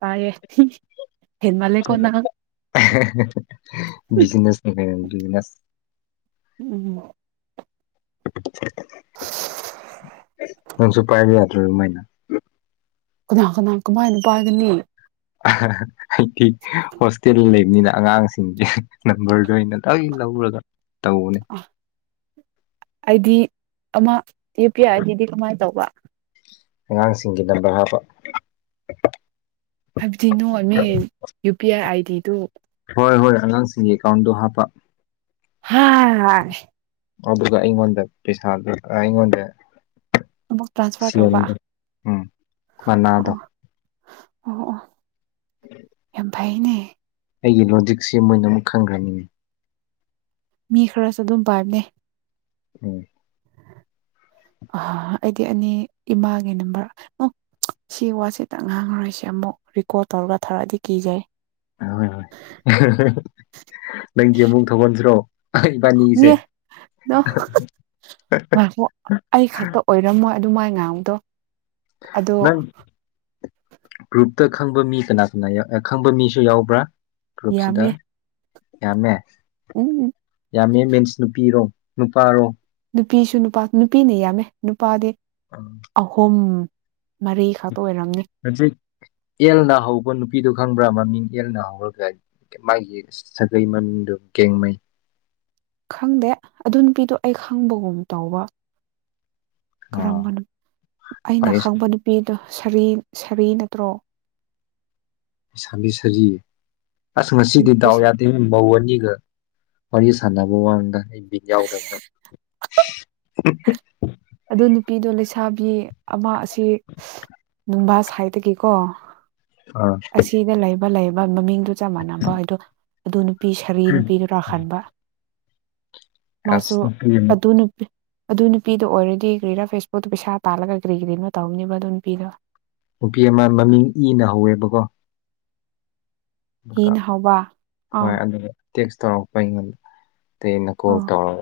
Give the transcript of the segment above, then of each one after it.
ꯇꯥꯏꯌꯦ business business ꯎꯝ ꯅꯪꯁꯨ ꯄꯥꯏꯕ ꯌꯥꯏ ꯀꯔꯝꯃꯥꯏꯅ ꯀꯅꯥ ꯀꯅꯥ ꯀꯃꯥꯏꯅ ꯄꯥꯏꯒꯅꯤ ꯑ ꯍꯥ ꯍꯥ ꯑꯩꯗꯤ ꯍꯣꯁꯇꯦꯜ ꯂꯩ ꯂꯩꯕꯅꯤꯅ ꯑꯉꯥꯡꯁꯤꯡꯒꯤ ꯅꯝꯕꯔꯗꯣ ꯑꯩꯅ ꯂꯣꯏ ꯂꯧꯔꯒ ꯇꯧꯕꯅꯦ ꯑꯥ ꯑꯩꯗꯤ ꯑꯃ ꯌꯨ ꯄꯤ ꯑꯥꯏ ꯑꯥꯏꯒꯤꯗꯤ ꯀꯃꯥꯏꯅ ꯇꯧꯕ ꯑꯉꯥꯡꯁꯤꯡꯒꯤ ꯅꯝꯕꯔ ꯍꯥꯞꯄ ꯍꯥꯏꯕꯗꯤ ꯅꯣ ꯃꯤ ꯌꯨ ꯄꯤ ꯑꯥꯏ ꯗꯤꯗꯣ ꯍꯣꯏ ꯍꯣꯏ ꯑꯉꯥꯡꯁꯤꯡꯒꯤ ꯑꯦꯀꯥꯎꯟꯗꯣ ꯍꯥꯞꯄ ꯍꯥ ꯑꯗꯨꯒ ꯑꯩꯉꯣꯟꯗ ꯄꯩꯁꯥꯗꯨ ꯑꯩꯉꯣꯟꯗ ꯑꯃꯨꯛ ꯇ꯭ꯔꯥꯟꯁꯐꯔ ꯇꯧꯕ ꯁꯦꯜꯗꯣ ꯎꯝ ꯃꯅꯥꯗꯣ ꯑꯣ ꯑꯣ ꯑꯣ ꯌꯥꯝ ꯐꯩꯅꯦ ꯑꯩꯒꯤ ꯂꯣꯖꯤꯛꯁꯦ ꯃꯣꯏꯅ ꯑꯃꯨꯛ ꯈꯪꯈ꯭ꯔꯅꯤꯡꯉꯤ ꯃꯤ ꯈꯔꯁꯨ ꯑꯗꯨꯝ ꯄꯥꯝꯅꯦ ꯎꯝ ꯑ ꯑꯩꯗꯤ ꯑꯅꯤ ꯏꯃꯥꯒꯤ ꯅꯝꯕꯔ ꯁꯤ ꯋꯥꯁꯤꯗ ꯉꯥꯡꯉꯔꯣꯏꯁꯤ ꯑꯃꯨꯛ ꯔꯦꯀꯣꯔꯠ ꯇꯧꯔꯒ ꯊꯥꯔꯛꯑꯗꯤ ꯀꯤꯖꯩ ꯍꯣꯏ ꯍꯣꯏ ꯅꯪꯒꯤ ꯑꯃꯨꯛ ꯊꯣꯛꯍꯟꯁꯤꯔꯣ ꯍꯣꯏ ꯏꯕꯅꯤꯒꯤꯁꯦ ꯃꯥ ꯑꯩ ꯈꯛꯇ ꯑꯣꯏꯔꯝꯃꯣꯏ ꯑꯗꯨ ꯃꯥꯏ ꯉꯥꯡꯗꯣ ꯑꯗꯣ ꯅꯪ ꯒ꯭ꯔꯨꯞꯇ ꯈꯪꯕ ꯃꯤ ꯀꯅꯥ ꯀꯅꯥ ꯈꯪꯕ ꯃꯤꯁꯨ ꯌꯥꯎꯕ꯭ꯔꯥ ꯒ꯭ꯔꯨꯞꯁꯤꯗ ꯌꯥꯝꯃꯦ ꯌꯥꯝꯃꯦ ꯎꯝ ꯌꯥꯝꯃꯦ ꯃꯤꯟꯁ ꯅꯨꯄꯤꯔꯣ ꯅꯨꯄꯥꯔꯣ ꯅꯨꯄꯤꯁꯨ ꯅꯨꯄꯥ ꯅꯨꯄꯤꯅ ꯌꯥꯝꯃꯦ ꯅꯨꯄꯥꯗꯤ ꯑꯍꯨꯝ ꯃꯔꯤꯈꯛ ꯑꯣꯏꯔꯝꯅꯤ ꯍꯧꯖꯤꯛ ꯑꯦꯜꯅ ꯍꯧꯕ ꯅꯨꯄꯤꯗꯣ ꯈꯪꯕ꯭ꯔꯥ ꯃꯃꯤꯡ ꯑꯦꯜꯅ ꯍꯧꯔꯒ ꯃꯥꯒꯤ ꯁꯥꯒꯩ ꯃꯃꯤꯡ ꯑꯗꯣ [unintelligible] ꯈꯪꯗꯦ ꯑꯗꯨ ꯅꯨꯄꯤꯗꯣ ꯑꯩ ꯈꯪꯕꯒꯨꯝ ꯇꯧꯕ ꯀꯔꯝꯕꯅꯣ ꯑꯩꯅ ꯋꯥꯔꯤ ꯈꯪꯕ ꯅꯨꯄꯤꯗꯣ ꯁꯥꯔꯤ ꯁꯥꯔꯤ ꯅꯠꯇ꯭ꯔꯣ ꯁꯥꯕꯤ ꯁꯥꯕꯤ ꯑꯁ ꯉꯁꯤꯗꯤ ꯗꯥꯎ ꯌꯥꯗꯦ ꯃꯧ ꯑꯅꯤ ꯋꯥꯔꯤꯒꯤ ꯁꯥꯟꯅꯕ ꯋꯥꯅꯤꯗ ꯑꯩ ꯕꯤꯠ ꯌꯥꯎꯗ [inaudible] ꯑꯗꯨ ꯅꯨꯄꯤꯗꯣ ꯂꯩꯁꯥꯕꯤ ꯑꯃ ꯑꯁꯤ ꯅꯨꯡꯕꯥ ꯁꯥꯏꯠꯇꯒꯤꯀꯣ ꯑꯥ ꯑꯁꯤꯗ ꯂꯩꯕ ꯂꯩꯕ ꯃꯃꯤꯡꯗꯣ ꯆꯞ ꯃꯥꯟꯅꯕ ꯍꯥꯏꯗꯣ ꯑꯗꯨ ꯅꯨ ꯅꯨꯄꯤ ꯁꯥꯔꯤ ꯅꯨꯄꯤꯗꯨꯅ ꯍꯟꯕ ꯑꯁ ꯃꯥꯁꯨ ꯅꯨꯄꯤ ꯑꯃ ꯑꯗꯨ ꯅꯨꯄꯤ ꯑꯗꯨ ꯅꯨꯄꯤꯗꯣ ꯑꯣꯏꯔꯗꯤ ꯀꯒ꯭ꯔꯤꯔꯥ ꯐꯦꯁꯕꯨꯛꯇ ꯄꯩꯁꯥ ꯇꯥꯜꯂꯒ ꯀ꯭ꯔꯤ ꯀꯔꯤꯅꯣ ꯇꯧꯕꯅꯦꯕ ꯑꯗꯨ ꯅꯨꯄꯤꯗꯣ ꯅꯨꯄꯤ ꯑꯃ ꯃꯃꯤꯡ ꯏꯅ ꯍꯧꯋꯦꯕꯀꯣ ꯍꯤꯅ ꯍꯧꯕ ꯑꯥ ꯍꯣꯏ ꯑꯗꯨꯒ ꯇꯦꯛꯁ ꯇꯧꯔꯛꯄ ꯑꯩꯉꯣꯟꯗ ꯑꯥ [unintelligible]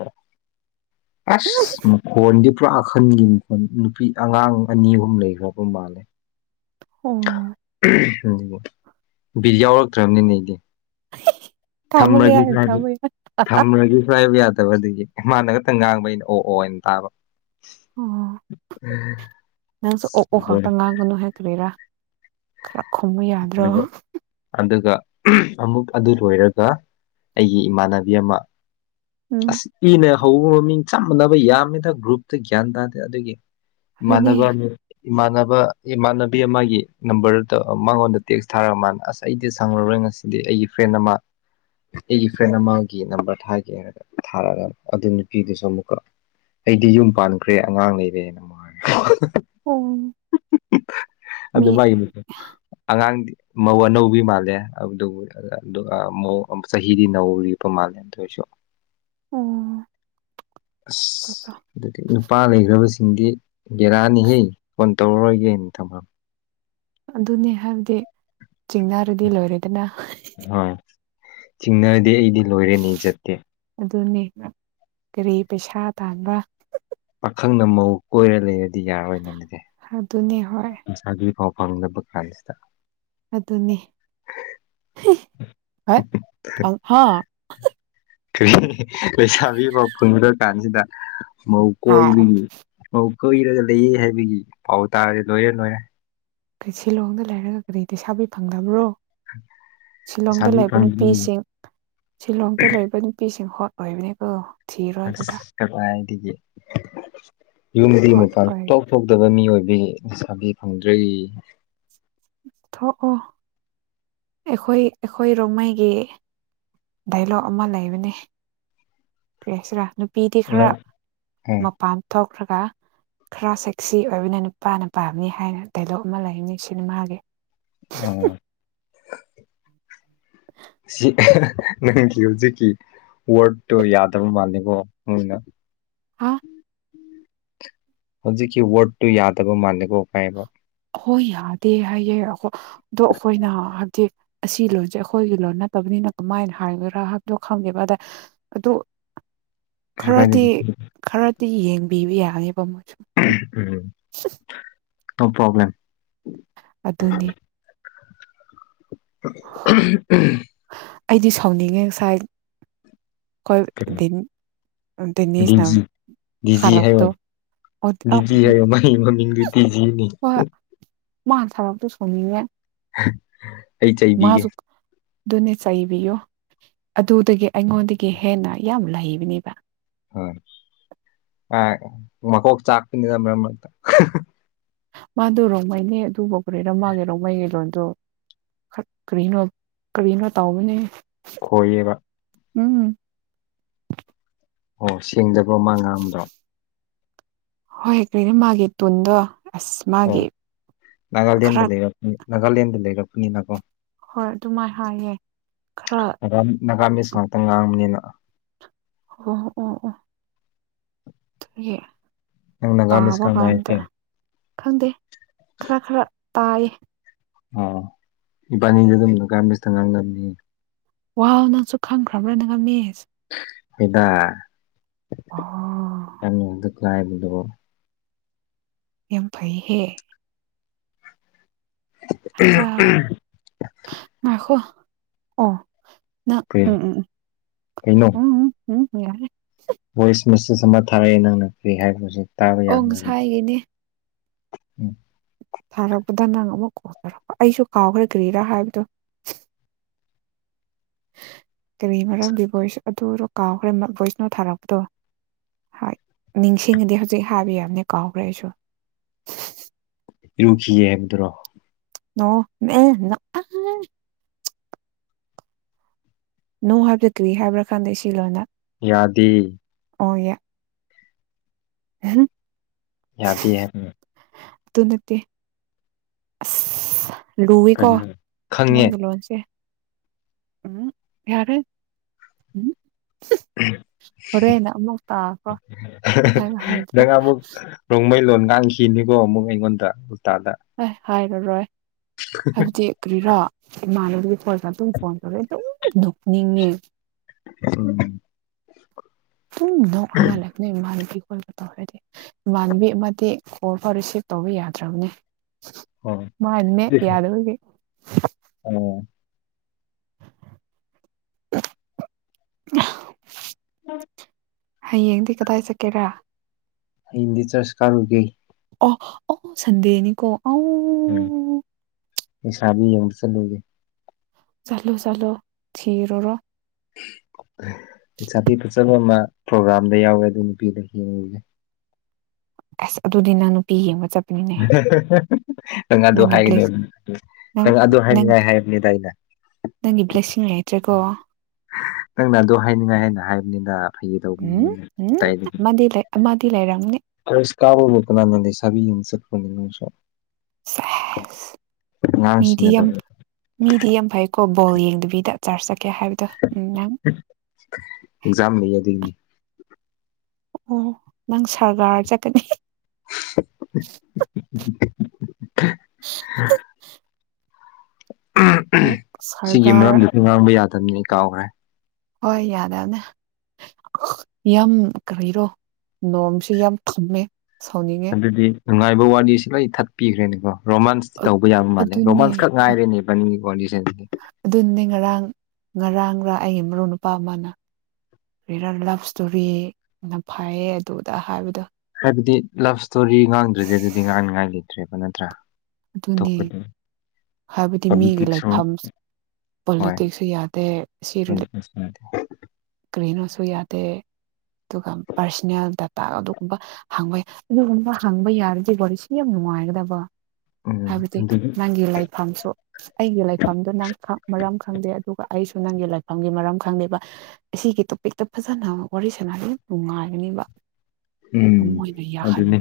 ꯑꯁ ꯃꯈꯣꯟꯗꯤ ꯄꯨꯔꯥ ꯑꯍꯟꯒꯤ ꯃꯈꯣꯟ ꯅꯨꯄꯤ ꯑꯉꯥꯡ ꯑꯅꯤ ꯑꯍꯨꯝ ꯂꯩꯈ꯭ꯔꯕ ꯃꯥꯜꯂꯦ ꯑꯣ ꯑꯗꯨ ꯕꯤꯠ ꯌꯥꯎꯔꯛꯇ꯭ꯔꯕꯅꯤꯅꯦ ꯑꯩꯗꯤ ꯊꯝꯃꯒꯦ ꯊꯝꯔꯒꯦ ꯁꯨ ꯍꯥꯏꯅ ꯍꯥꯏꯗꯦ ꯊꯝꯕ ꯊꯝꯔꯒꯦꯁꯨ ꯍꯥꯏꯕ ꯌꯥꯗꯦ [unintelligible] ꯃꯥꯅ ꯈꯛꯇꯪ ꯉꯥꯡꯕ ꯑꯩꯅ ꯑꯣꯑꯣꯅ ꯇꯥꯕ ꯑꯣ ꯅꯪꯁꯨ ꯑꯣ ꯑꯣ ꯈꯛꯇ ꯉꯥꯡꯒꯅꯨ ꯀꯔꯤꯔ ꯈꯔ ꯈꯨꯝꯃꯨ ꯌꯥꯗ꯭ꯔꯣ ꯑꯗꯨꯒ ꯑꯗꯨꯒ ꯑꯃꯨꯛ ꯑꯗꯨ ꯂꯣꯏꯔꯒ ꯑꯩꯒꯤ ꯏꯃꯥꯟꯅꯕꯤ ꯑꯃ ꯎꯝ ꯑꯁ ꯏꯅ ꯍꯧꯕ ꯃꯃꯤꯡ ꯆꯞ ꯃꯥꯟꯅꯕ ꯌꯥꯝꯃꯤꯗ ꯒ꯭ꯔꯨꯞꯇ ꯒ꯭ꯌꯥꯟ ꯇꯥꯗꯦ ꯑꯗꯨꯒꯤ ꯑꯗꯨꯅꯦ ꯏꯃꯥꯟꯅꯕ ꯏꯃꯥꯟꯅꯕ ꯏꯃꯥꯟꯅꯕꯤ ꯑꯃꯒꯤ ꯅꯝꯕꯔꯗꯨ ꯇꯧ ꯃꯉꯣꯟꯗ ꯇꯦꯛꯁ ꯊꯥꯔꯛ ꯃꯥꯅ ꯑꯁ ꯑꯩꯗꯤ ꯁꯪꯉꯔꯣꯏ ꯉꯁꯤꯗꯤ ꯑꯩꯒꯤ ꯐ꯭ꯔꯦꯟ ꯑꯃ ꯑꯩꯒꯤ ꯐ꯭ꯔꯦꯟ ꯑꯃꯒꯤ ꯅꯝꯕꯔ ꯊꯥꯒꯦ ꯍꯥꯏꯔꯒ ꯊꯥꯔꯛꯑꯒ ꯑꯗꯨ ꯅꯨꯄꯤꯗꯨꯁꯨ ꯑꯃꯨꯛꯀ ꯑꯩꯗꯤ ꯌꯨꯝ ꯄꯥꯟꯈ꯭ꯔꯦ ꯑꯉꯥꯡ ꯂꯩꯔꯦ ꯑꯃꯨꯛ ꯍꯥꯏ ꯎꯝ ꯑꯗꯨ ꯃꯤ ꯃꯥꯒꯤ ꯑꯉꯥꯡꯗꯤ ꯃꯧ ꯑꯅꯧꯕꯤ ꯃꯥꯜꯂꯦ ꯑꯗꯨ ꯑꯗꯨꯒ ꯆꯍꯤꯗꯤ ꯅꯧꯔꯤ ꯃꯥꯜꯂꯦ ꯗꯣꯏ ꯑꯣꯏꯁꯨ ꯑꯁ ꯑꯗꯨꯗꯤ ꯅꯨꯄꯥ ꯂꯩꯈ꯭ꯔꯕꯁꯤ ꯗꯤ ꯕꯦꯔꯅꯤꯍꯦ ꯐꯣꯟ ꯇꯧꯔꯛꯔꯣꯏꯒꯦꯅ ꯊꯝꯃ ꯑꯗꯨꯅꯦ ꯍꯥꯏꯕꯗꯤ ꯆꯤꯡꯅꯥꯔꯗꯤ ꯂꯣꯏꯔꯣꯏꯗꯅ ꯍꯣꯏ ꯆꯤꯡꯅꯔꯗꯤ ꯑꯩꯗꯤ ꯂꯣꯏꯔꯦꯅꯦ ꯏꯖꯠꯇꯤ ꯑꯗꯨꯅꯤ ꯀꯔꯤ ꯄꯩꯁꯥ ꯇꯥꯟꯕ ꯄꯥꯈꯪꯅ ꯃꯧ ꯀꯣꯏꯔ ꯂꯩꯔꯗꯤ ꯌꯥꯔꯣꯏꯅ ꯑꯗꯨꯗꯤ ꯑꯗꯨꯅꯤ ꯍꯣꯏ ꯂꯩꯁꯥꯕꯤ ꯄꯥꯎ ꯐꯪꯗꯕ ꯀꯥꯟꯁꯤꯗ ꯑꯗꯨꯅꯤ ꯍꯤ [unintelligible] ꯀꯔꯤ ꯂꯩꯩꯁꯥꯕꯤ ꯑꯃ ꯐꯪꯗꯧꯔ ꯀꯥꯟꯁꯤꯗ ꯃꯧ ꯍꯥꯏ ꯀꯣꯏꯕꯒꯤ ꯃꯧ ꯀꯣꯏꯔꯒ ꯂꯩꯌꯦ ꯍꯥꯏꯕꯒꯤ ꯄꯥꯎ ꯇꯥꯔꯗꯤ ꯂꯣꯏꯔꯦ ꯂꯣꯏꯔꯦ ꯀꯩ ꯁꯤꯂꯣꯡꯗ ꯂꯩꯔꯒ ꯀꯔꯤ ꯂꯩꯩꯁꯥꯕꯤ ꯐꯪꯗꯕ꯭ꯔꯣ ꯁꯤꯂꯣꯡꯗ ꯂꯩꯁꯥꯕꯤ ꯂꯩꯕ ꯐꯪꯗ꯭ꯔꯤ ꯅꯨꯄꯤꯁꯤꯡ ꯁꯤꯂꯣꯡꯗ ꯂꯩꯕ ꯅꯨꯄꯤꯁꯤꯡ ꯍꯣ ꯑꯣꯏꯕꯤꯅꯦ ꯀꯣ ꯑꯁ ꯀꯔꯥꯏꯗꯒꯤ ꯌꯨꯝꯗꯒꯤ ꯍꯣꯠ ꯃꯄꯥꯟ ꯁꯨꯡ ꯑꯣꯏ ꯊꯣꯛ ꯊꯣꯛꯇꯕ ꯃꯤ ꯑꯣꯏꯕ ꯂꯩꯁꯥꯕꯤ ꯐꯪꯗ꯭ꯔꯦ ꯊꯣꯛꯑꯣ ꯑꯈꯣꯏ ꯑꯈꯣꯏ ꯔꯨꯝꯃꯩꯒꯤ ꯗꯥꯏꯂꯣꯛ ꯑꯃ ꯂꯩꯕꯅꯦ ꯀꯩ ꯍꯥꯏꯁꯤꯔ ꯅꯨꯄꯤꯗꯤ ꯈꯔ ꯅꯪ ꯎꯝ ꯃꯄꯥꯟ ꯊꯣꯛꯈ꯭ꯔꯒ ꯈꯔ ꯁꯦꯛꯁꯤ ꯑꯣꯏꯕꯅ ꯅꯨꯄꯥꯅ ꯄꯥꯝꯅꯤ ꯍꯥꯏꯅ ꯗꯥꯏꯂꯣꯛ ꯑꯃ ꯂꯩꯕꯅꯤ ꯁꯤꯅꯤꯃꯒꯤ ꯑꯥ ꯅꯪꯒꯤ ꯍꯧꯖꯤꯛꯀꯤ ꯋꯥꯔꯠꯗꯇꯣ ꯌꯥꯗꯕ ꯃꯥꯜꯂꯦꯀꯣꯅ ꯑ ꯍꯧꯖꯤꯛꯀꯤ ꯋꯥꯔꯠꯗꯇꯣ ꯌꯥꯗꯕ ꯃꯥꯜꯂꯦꯀꯣ ꯀꯥꯏꯕ ꯍꯣꯏ ꯌꯥꯗꯦ ꯍꯥꯏꯌꯦ ꯑꯣ ꯑꯗꯣ ꯑꯈꯣꯏꯅ ꯍꯥꯏꯕꯗꯤ ꯑꯁꯤ ꯂꯣꯟꯁꯦ ꯑꯈꯣꯏꯒꯤ ꯂꯣꯟ ꯅꯠꯇꯕꯅꯤ ꯃꯤꯅꯀꯃꯥꯏꯅ ꯍꯥꯏꯒꯗꯔꯥ ꯍꯥꯏꯕꯗꯣ ꯈꯪꯗꯦꯕ ꯑꯗ ꯑꯗꯨ [inaudible] ꯀꯥꯏꯗꯦ ꯈꯔꯗꯤ ꯈꯔꯗꯤ ꯌꯦꯡꯕꯤꯕ ꯌꯥꯕꯅꯦꯕ ꯃꯣꯏ ꯎꯝ ꯅꯣ ꯄ꯭ꯔꯣꯕꯂꯦꯝ ꯑꯗꯨꯅꯤ [unintelligible] ꯑꯩꯗꯤ ꯁꯥꯎꯅꯤꯡꯉꯦ ꯉꯁꯥꯏ ꯑꯈꯣꯏ ꯀꯩꯅꯣ ꯗꯤꯟ ꯗꯤꯅꯦꯁꯅ ꯊꯥꯔꯛꯄꯗꯣ ꯕꯤꯖꯤ ꯍꯥꯏ ꯍꯣꯏ ꯑꯥꯏ ꯃꯃꯤꯡꯗꯣ [unintelligible] ꯃꯥ ꯊꯝꯃꯛꯄꯗꯣ ꯁꯥꯎꯅꯤꯡꯉꯦ ꯑꯩ ꯆꯩꯕꯤꯒꯦ ꯑꯗꯨꯅꯦ ꯆꯩꯕꯤꯌꯣ ꯑꯗꯨꯗꯒꯤ ꯑꯩꯉꯣꯟꯗꯒꯤ ꯍꯦꯟꯅ ꯌꯥꯝ ꯂꯩꯕꯅꯦꯕ ꯍꯣꯏ ꯀꯥꯢ ꯃꯀꯣꯛ ꯆꯥꯛꯄꯅꯤꯅ ꯃꯔꯝ ꯃꯔꯛꯇ ꯃꯥꯗꯣ ꯔꯣꯡꯃꯩꯅꯦ ꯑꯗꯨꯕꯨ ꯀꯔꯤꯔ ꯃꯥꯒꯤ ꯔꯣꯡꯃꯩꯒꯤ ꯂꯣꯟꯗꯣ ꯍꯠ ꯀꯔꯤꯅꯣ ꯀꯔꯤꯅꯣ ꯇꯥꯎꯕꯅꯦꯍꯦ ꯈꯣꯢꯌꯦꯕ ꯎꯝ ꯑꯣ ꯁꯦꯡꯗꯕ꯭ꯔꯣ ꯃꯥ ꯉꯥꯡꯕꯗꯣ ꯍꯣꯏ ꯀꯔꯤꯅꯣ ꯃꯥꯒꯤ ꯇꯣꯟꯗꯣ ꯑꯣ ꯅꯥꯒꯥꯂꯦꯟꯗ ꯈꯔ ꯂꯩꯔꯛꯄꯅꯤ ꯅꯥꯒꯥꯂꯦꯟꯗ ꯂꯩꯔꯛꯄꯅꯤꯅꯀꯣ ꯍꯣꯏ ꯑꯗꯨꯃꯥꯏꯅ ꯍꯥꯏꯌꯦ ꯈꯔ ꯅꯒꯥꯝ ꯅꯒꯥꯃꯤꯁ ꯉꯥꯛꯇ ꯉꯥꯡꯕꯅꯤꯅ ꯑꯥ ꯍꯣꯏ ꯍꯣꯏ ꯑꯥ ꯑꯥ ꯒꯤ ꯅꯪ ꯅꯥꯒꯥꯃꯤꯁ ꯇꯥꯕ ꯉꯥꯡꯕ ꯀꯥꯟꯗ ꯍꯩꯇꯦ ꯈꯪꯗꯦ ꯈꯔ ꯈꯔ ꯇꯥꯏꯌꯦ ꯑꯣ ꯏꯕꯥꯅꯤꯗꯣ ꯑꯗꯨꯝ ꯅꯒꯥꯃꯤꯁꯇ ꯉꯥꯡꯅꯕꯅꯤ ꯋꯥ ꯅꯪꯁꯨ ꯈꯪꯈ꯭ꯔꯕ꯭ꯔꯥ ꯅꯉꯥꯃꯤꯁ ꯍꯣꯏꯗ ꯑꯣ ꯅꯪ ꯃꯤꯡꯗ ꯀꯥꯢꯕꯗꯨꯕꯣ ꯌꯥꯝ ꯐꯩꯍꯦ ꯑꯆꯥ ꯉꯥꯢꯈꯣ ꯑꯣ ꯅꯞ ꯀꯩ ꯎꯝ ꯎꯝ ꯀꯩꯅꯣ ꯎꯝ ꯎꯝ ꯎꯝ ꯌꯥꯔꯦ ꯚꯣꯏꯁ ꯃꯦꯁꯦꯁ ꯑꯃ ꯊꯥꯔꯛꯑꯦ ꯅꯪꯅ ꯀꯔꯤ ꯍꯥꯏꯕ꯭ꯔꯁꯦ ꯑꯣ ꯉꯁꯥꯏꯒꯤꯅꯦ ꯎꯝ ꯊꯥꯔꯛꯄꯗ ꯅꯪ ꯑꯃꯨꯛ ꯀꯣꯜ ꯇꯧꯔꯛꯄ ꯑꯩꯁꯨ ꯀꯥꯎꯈ꯭ꯔꯦ ꯀ꯭ꯔꯤꯔꯥ ꯍꯥꯏꯕꯗꯣ ꯀꯔꯤ ꯃꯔꯝꯒꯤ ꯚꯣꯏꯁ ꯑꯗꯨꯔꯣ ꯀꯥꯎꯈ꯭ꯔꯦ ꯚꯣꯏꯁꯅꯣ ꯊꯥꯔꯛꯄꯗꯣ ꯍꯣꯏ ꯅꯤꯡꯁꯤꯡꯉꯗꯤ ꯍꯧꯖꯤꯛ ꯍꯥꯏꯕ ꯌꯥꯕꯅꯦ ꯀꯥꯎꯈ꯭ꯔꯦ ꯑꯩꯁꯨ ꯏꯔꯨꯈꯤꯌꯦ ꯍꯥꯏꯕꯗꯨꯔꯣ ꯅꯣ ꯑꯦ ꯅꯛ ꯑ ꯍ ꯅꯣ ꯍꯥꯏꯕꯗ ꯀ꯭ꯔꯤ ꯍꯥꯏꯕ꯭ꯔꯥ ꯈꯪꯗꯦ ꯁꯤ ꯂꯣꯟꯅ ꯌꯥꯗꯦ ꯑꯣꯢꯌꯦ ꯑꯍꯥ ꯌꯥꯗꯦ ꯍꯥꯢꯕ ꯑꯗꯨ ꯅꯠꯇꯦ ꯑꯁ ꯂꯨꯌꯦꯀꯣ ꯀꯩꯅꯣ ꯈꯪꯉꯦ ꯃꯣꯏꯒꯤ ꯂꯣꯟꯁꯦ ꯎꯝ ꯌꯥꯔꯦ ꯎꯝ ꯎ ꯍꯣꯔꯦꯟꯅ ꯑꯃꯨꯛ ꯇꯥꯈ꯭ꯔꯣ ꯍ ꯍꯥꯏꯕ ꯍꯩꯇ꯭ꯔꯦ ꯅꯉ ꯑꯃꯨꯛ ꯔꯣꯡꯃꯩ ꯂꯣꯟ ꯉꯥꯡꯈꯤꯅꯤꯀꯣ ꯑꯃꯨꯛ ꯑꯩꯉꯣꯟꯗ ꯎꯜꯇꯥꯗ ꯑꯦ ꯍꯥꯏꯔꯔꯣꯏ ꯍꯥꯏꯕꯗꯤ ꯀ꯭ꯔꯤꯔꯥ ꯏꯃꯥꯟꯅꯕꯤ ꯐꯣꯟꯁ ꯑꯗꯨꯝ ꯐꯣꯟ ꯇꯧꯔꯦ ꯑꯗꯨꯝ ꯨꯅꯣꯛꯅꯤꯡꯉꯦ ꯎꯝ ꯨꯍꯪ ꯅꯣꯛꯔꯒ ꯍꯜꯂꯛꯀꯅꯤ ꯃꯦ ꯃꯥꯥꯟ ꯈꯩ ꯑꯈꯣꯢꯑꯣꯢꯅ ꯇꯧꯔꯗꯤ ꯏꯃꯥꯟꯕꯤ ꯑꯃꯗꯤ ꯀꯣꯜ ꯐꯥꯎ ꯔꯤꯁꯤꯞ ꯇꯧꯕ ꯌꯥꯗ꯭ꯔꯕꯅꯦ ꯑꯣ ꯃꯥꯢ ꯅꯦꯠ ꯌꯥꯗꯕꯒꯤ ꯑꯣ [unintelligible] ꯍꯌꯦꯡꯗꯤ ꯀꯗꯥꯏ ꯆꯠꯀꯦꯔꯥ ꯍꯌꯦꯡꯗꯤ ꯆꯔꯁ ꯀꯥꯔꯨꯒꯦ ꯑꯣ ꯑꯣ ꯁꯟꯗꯦꯅꯤꯀꯣ ꯑꯧ ꯁꯟꯗꯦꯅꯤ ꯆꯂꯣ ꯆꯂꯣ ꯊꯤꯔꯔꯨꯔꯣ [inaudible] ꯄꯁꯥꯕꯤ ꯐꯆꯕ ꯑꯃ ꯄ꯭ꯔꯣꯒ꯭ꯔꯥꯝꯗ ꯌꯥꯎꯋꯦ ꯑꯗꯨ ꯅꯨꯄꯤꯗ ꯌꯦꯡꯉꯨꯒꯦ ꯑꯁ ꯑꯗꯨꯗꯤꯅ ꯅꯨꯄꯤ ꯌꯦꯡꯕ ꯆꯠ|| [unintelligible] ꯅꯪ ꯑꯗꯨ ꯅꯪꯒꯤ ꯕ꯭ꯂꯦꯁ ꯍꯥꯏꯒꯅꯦꯕ ꯅꯪ ꯑꯗꯨ ꯍꯥꯏꯅꯤꯡꯉꯥꯏ ꯍꯥꯏꯕꯅꯤꯗ ꯑꯩꯅ ꯅꯪꯒꯤ ꯕ꯭ꯂꯦꯁꯤꯡ ꯂꯩꯇ꯭ꯔꯦꯀꯣ ꯅꯪꯅ ꯑꯗꯨ ꯍꯥꯏꯅꯤꯡꯉꯥꯏ ꯍꯥꯏꯅ ꯍꯥꯏꯕ ꯎꯝ ꯎꯝ ꯑꯃꯗꯤ ꯂꯩ ꯑꯃꯗꯤꯗꯤ ꯂꯩꯔꯝꯅꯤ ꯀꯁ ꯀꯥꯕ ꯑꯣꯏꯠꯇ ꯅꯥꯟ ꯁꯕꯤꯁꯁꯦ ꯁꯦꯁ ꯃꯤꯗꯤ ꯌꯥꯝ ꯃꯤꯗꯤ ꯌꯥꯝ ꯐꯩꯀꯣ ꯕꯣꯜ ꯌꯦꯡꯗꯕꯤꯗ ꯆꯥꯔꯖ ꯆꯠꯀꯦ ꯍꯥꯏꯕꯗꯣ ꯎꯝ ꯅꯪ ꯑꯦꯛꯖꯥꯝ ꯂꯩ ꯑꯗꯨꯅꯤ ꯑꯣ ꯅꯪ ꯁꯔꯒꯥꯔ ꯆꯠꯀꯅꯤ [unintelligible] ꯑ ꯑꯍꯝ ꯁꯤꯒꯤ ꯁꯔꯀꯥꯔ ꯃꯔꯝꯗꯨꯁꯨ ꯉꯥꯡꯕ ꯌꯥꯗꯕꯅꯤ ꯑꯩ ꯀꯥꯎꯈ꯭ꯔꯦ ꯍꯣꯏ ꯌꯥꯗꯅꯦ ꯌꯥꯝ ꯀꯔꯤꯔꯣ ꯅꯣꯡꯃꯁꯤꯦ ꯌꯥꯝ ꯊꯝꯃꯦ ꯁꯥꯎꯅꯤꯡꯉꯦ ꯑꯗꯨꯗꯤ ꯅꯨꯡꯉꯥꯏꯕ ꯋꯥꯔꯤꯁꯤ ꯂꯣꯏ ꯊꯠꯄꯤꯈ꯭ꯔꯦꯅꯦꯀꯣ ꯔꯣꯃꯥꯟꯁꯇꯤ ꯇꯧꯕ ꯌꯥꯕ ꯃꯥꯜꯂꯦ ꯔꯣꯃꯥꯟꯁ ꯑꯗꯨꯅꯦ ꯈꯛ ꯉꯥꯏꯔꯦꯅꯦꯕꯅꯤ ꯑꯗꯨꯅꯦ ꯉꯔꯥꯡ ꯉꯔꯥꯡꯒꯥ ꯑꯩꯒꯤ ꯃꯔꯨꯞ ꯅꯨꯄꯥ ꯑꯃꯅ ꯔꯤꯔꯔ ꯂꯞ ꯏꯁꯇꯣꯔꯤꯅ ꯐꯩꯌꯦ ꯑꯗꯨꯗ ꯍꯥꯏꯕꯗꯣ ꯑꯗꯨꯗꯤ ꯂꯞ ꯏꯁꯇꯣꯔꯤ ꯉꯥꯡꯗ꯭ꯔꯗꯤ ꯑꯗꯨꯗꯤ ꯉꯥꯡꯅꯤꯉꯥꯏ ꯂꯩꯇ꯭ꯔꯦꯕ ꯅꯠꯇ꯭ꯔꯥ ꯑꯗꯨꯅꯤ [unintelligible] ꯍꯥꯏꯕꯗꯤ ꯃꯤꯒꯤ ꯄꯣꯂꯤꯇꯤꯛꯁꯁꯨ ꯂꯩꯐꯝ ꯍꯣꯏ ꯄꯣꯂꯤꯇꯤꯛꯁꯁꯨ ꯌꯥꯗꯦ ꯁꯤꯔꯤ ꯍꯣꯏ ꯁꯥꯗꯦ ꯀꯔꯤꯅꯣ ꯁꯨ ꯌꯗꯦ ꯑꯗꯨꯒ ꯄꯥꯔꯁꯣꯅꯦꯜ ꯗꯇꯥ ꯑꯗꯨꯒꯨꯝꯕ ꯍꯥꯡꯕ ꯌꯥꯏ ꯑꯗꯨꯒꯨꯝꯕ ꯍꯥꯡꯕ ꯌꯥꯔꯗꯤ ꯁꯤ ꯌꯥꯝ ꯃꯥꯏꯒꯗ ꯄ ꯎꯝ ꯍꯥꯏꯕꯗꯤ ꯑꯗꯨꯗꯤ ꯅꯪꯒꯤ ꯂꯩꯥꯏꯐꯝꯁꯨ ꯑꯩꯒꯤ ꯂꯩꯥꯏꯐꯝꯗꯨꯣ ꯅꯪ ꯃꯔꯝ ꯈꯪꯗꯦ ꯑꯗꯨꯒ ꯑꯩꯁꯨ ꯅꯪꯒꯤ ꯂꯥꯏꯐꯝꯒꯤ ꯃꯔꯝ ꯈꯪꯗꯦꯕ ꯑꯁꯤꯒꯤ ꯇꯣꯄꯤꯛꯇ ꯐꯖꯅ ꯋꯥꯔꯤ ꯁꯥꯟꯅꯔꯤ ꯅꯨꯡꯉꯥꯏꯒꯅꯤ [inaudible] ꯎꯝ ꯑꯗꯨꯅꯤ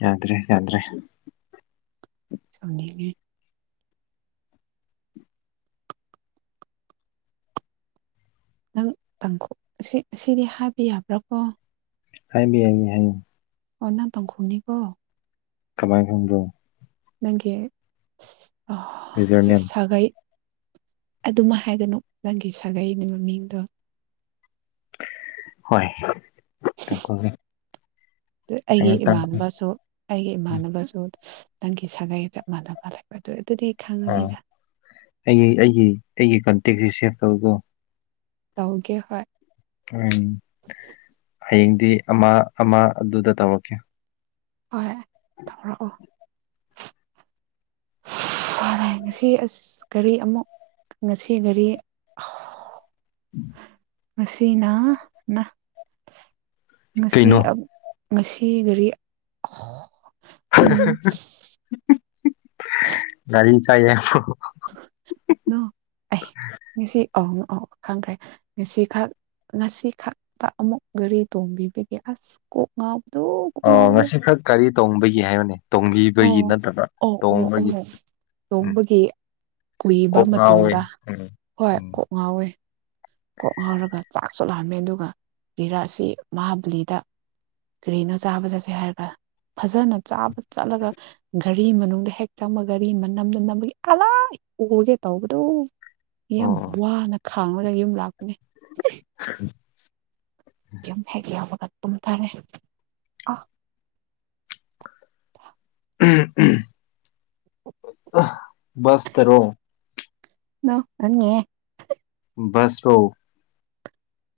ꯌꯥꯗ꯭ꯔꯦ ꯌꯥꯗ꯭ꯔꯦ ꯁꯖꯒꯦ ꯅꯪ ꯇꯥꯡꯀ ꯑꯁꯤꯗꯤ ꯍꯥꯕ ꯌꯥꯕ꯭ꯔꯥꯀꯣ ꯍꯥꯏꯕꯤ [unintelligible] ꯍꯥꯏ ꯍꯥꯏ ꯑꯣꯅꯥ ꯇꯪ ꯈꯨꯅꯤ ꯀꯣ ꯀꯃꯥꯏ ꯈꯗꯣ ꯅꯪꯒꯤ ꯑ ꯌꯨꯖꯔ ꯅꯦꯝ ꯁꯒꯩ ꯑꯗꯨꯃ ꯍꯥꯏꯒꯅꯨ ꯅꯪꯒꯤ ꯁꯥꯒꯩꯅꯤ ꯃꯃꯤꯡꯗꯣ [unintelligible] ꯑꯗꯨ ꯑꯩꯒꯤ ꯇꯥꯡꯈꯨꯜ ꯏꯃꯥꯟꯅꯕꯁꯨ ꯑꯩꯒꯤ ꯏꯃꯥꯟꯅꯕꯁꯨ ꯅꯪꯒꯤ ꯁꯥꯒꯩ ꯆꯞ ꯃꯥꯟꯅꯕ ꯂꯩꯕ ꯑꯗꯨ ꯑꯗꯨꯗꯤ ꯑꯥ ꯈꯪꯉꯅꯤꯅ ꯑꯩꯒꯤ ꯑꯩꯒꯤ ꯑꯩꯒꯤ ꯀꯣꯟꯇꯦꯛꯁꯤ ꯁꯦꯚ ꯇꯧꯔꯀꯣ ꯇꯧꯒꯦ ꯍꯣꯢ ꯎꯝ ꯍꯌꯦꯡꯗꯤ ꯑꯃ ꯑꯃ ꯑꯗꯨꯗ ꯇꯧꯔꯛꯀꯦ ꯍꯣꯏ ꯇꯧꯔꯛꯑꯣ ꯉꯁꯤ ꯑꯁ ꯀꯔꯤ ꯑꯃꯨꯛ ꯉꯁꯤ ꯒꯥꯔꯤ [unintelligible] ꯉꯁꯤꯅ ꯅ ꯉꯁꯤ ꯀꯩꯅꯣ ꯉꯁꯤ ꯒꯥꯔꯤ ꯎꯝ ꯒꯥꯔꯤ ꯆꯥꯏꯌꯦ ꯍꯥꯏꯕꯣ ꯅꯣ ꯑꯩ ꯉꯦꯁꯤ ꯑꯣ ꯑꯣ ꯈꯪꯈ꯭ꯔꯦ ꯉꯦꯁꯤꯈꯛ ꯉꯁꯤ ꯈꯛꯇ ꯑꯃꯨꯛ ꯒꯥꯔꯤ ꯇꯣꯡꯕꯤꯕꯒꯤ ꯑꯁ ꯀꯣꯛ ꯉꯥꯎ ꯑꯣ ꯉꯁꯤ ꯈꯛ ꯒꯔꯤ ꯇꯣꯡꯕꯒꯤ ꯍꯥꯏꯌꯣꯅꯦ ꯇꯣꯡꯕꯤ ꯑꯣ ꯑꯣ ꯑꯣ ꯑꯣ ꯎꯝ ꯇꯣꯡꯕꯒꯤ ꯀꯨꯏꯕ ꯀꯣꯛ ꯉꯥꯎꯋꯦ ꯃꯇꯨꯡꯗ ꯍꯣꯏ ꯎꯝ ꯀꯣꯛ ꯉꯥꯎꯋꯦ ꯀꯣꯛ ꯉꯥꯎꯔꯒ ꯆꯥꯛ ꯁꯨ ꯂꯥꯝꯃꯦ ꯑꯗꯨꯒ ꯀꯔꯤꯔ ꯑꯁꯤ ꯃꯍꯥꯕꯂꯤꯗ ꯀꯔꯤꯅꯣ ꯆꯥꯕ ꯆꯠꯁꯦ ꯍꯥꯏꯒ ꯐꯖꯅ ꯆꯥꯕ ꯆꯠꯂꯒ ꯒꯥꯔꯤ ꯃꯅꯨꯡꯗ ꯍꯦꯛ ꯆꯪꯕ ꯒꯥꯔꯤ ꯃꯅꯝꯗ ꯅꯝꯕꯒꯤ ꯑꯂꯥꯏ ꯑꯣꯒꯦ ꯇꯧꯕꯗꯣ ꯌꯥꯝ ꯎꯝ ꯋꯥꯅ ꯈꯥꯡꯉꯥꯒ ꯌꯨꯝ ꯂꯥꯛꯄꯅꯦ [inaudible] ꯌꯨꯝ ꯍꯦꯛ ꯌꯧꯕꯒ ꯇꯨꯝꯊꯔꯦ ꯑꯥ ꯎꯝ ꯎꯝ ꯕꯁꯇꯔꯣ [unintelligible] ꯕꯁ ꯔꯣ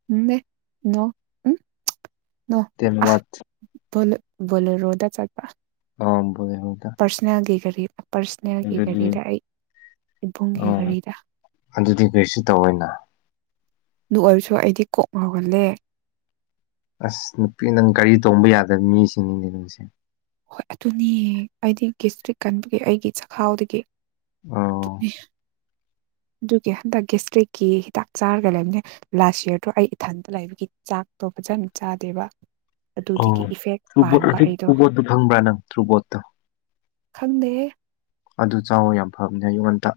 [unintelligible] ꯅꯣ ꯎꯝ ꯅꯣ ꯗꯦꯟ ꯑ ꯍꯋꯥꯠ ꯕꯣꯂꯦꯔꯣꯗ ꯆꯠꯄ ꯑꯥ ꯕꯣꯂꯦꯔꯣꯗ ꯄꯔꯁꯅꯦꯜꯒꯤ ꯒꯥꯔꯤ ꯄꯔꯁꯅꯦꯜꯒꯤ ꯒꯥꯔꯤꯗ ꯑꯩ ꯏꯕꯨꯡꯒꯤ ꯑꯣ ꯒꯥꯔꯤꯗ ꯑꯗꯨꯗꯤ ꯀꯔꯤꯁꯨ ꯇꯧꯑꯣꯏꯅ ꯑꯗꯨ ꯑꯣꯏꯔꯁꯨ ꯑꯩꯗꯤ ꯀꯣꯛ ꯉꯥꯎꯍꯜꯂꯦ ꯑꯁ ꯅꯨꯄꯤ ꯅꯪ ꯒꯥꯔꯤ ꯇꯣꯡꯕ ꯌꯥꯗꯕ ꯃꯤꯁꯤꯡꯅꯤꯅꯦ ꯅꯪꯁꯦ ꯍꯣꯏ ꯑꯗꯨꯅꯦ ꯑꯩꯗꯤ ꯒꯦꯁꯇ꯭ꯔꯤꯛ ꯀꯟꯕꯒꯤ ꯑꯩꯒꯤ ꯆꯈꯥꯎꯗꯒꯤ ꯑꯣ ꯑꯗꯨꯒꯤ ꯍꯟꯗꯛ ꯒꯦꯁꯇ꯭ꯔꯤꯛꯀꯤ ꯍꯤꯗꯥꯛ ꯆꯥꯔꯒ ꯂꯩꯕꯅꯦ ꯂꯥꯁ ꯌꯔꯗꯣ ꯑꯩ ꯏꯊꯟꯇ ꯂꯩꯕꯒꯤ ꯆꯥꯛ ꯑꯇꯣꯞꯄ ꯐꯖꯅ ꯆꯥꯗꯦꯕ ꯑꯣ ꯑꯗꯨꯗꯒꯤ ꯏꯐꯦꯛ ꯇꯨꯕꯣꯠ ꯄꯥꯟꯕ ꯍꯧꯖꯤꯛ ꯑꯩꯗꯣ ꯇ꯭ꯔꯨꯕꯣꯠꯇꯣ ꯐꯪꯕ꯭ꯔꯥ ꯅꯪ ꯇ꯭ꯔꯨꯕꯣꯠꯇꯣ ꯈꯪꯗꯦꯍꯦ ꯑꯗꯨ ꯆꯥꯎꯋꯣ ꯌꯥꯝ ꯐꯕꯅꯦ ꯑꯌꯨꯛ ꯉꯟꯇ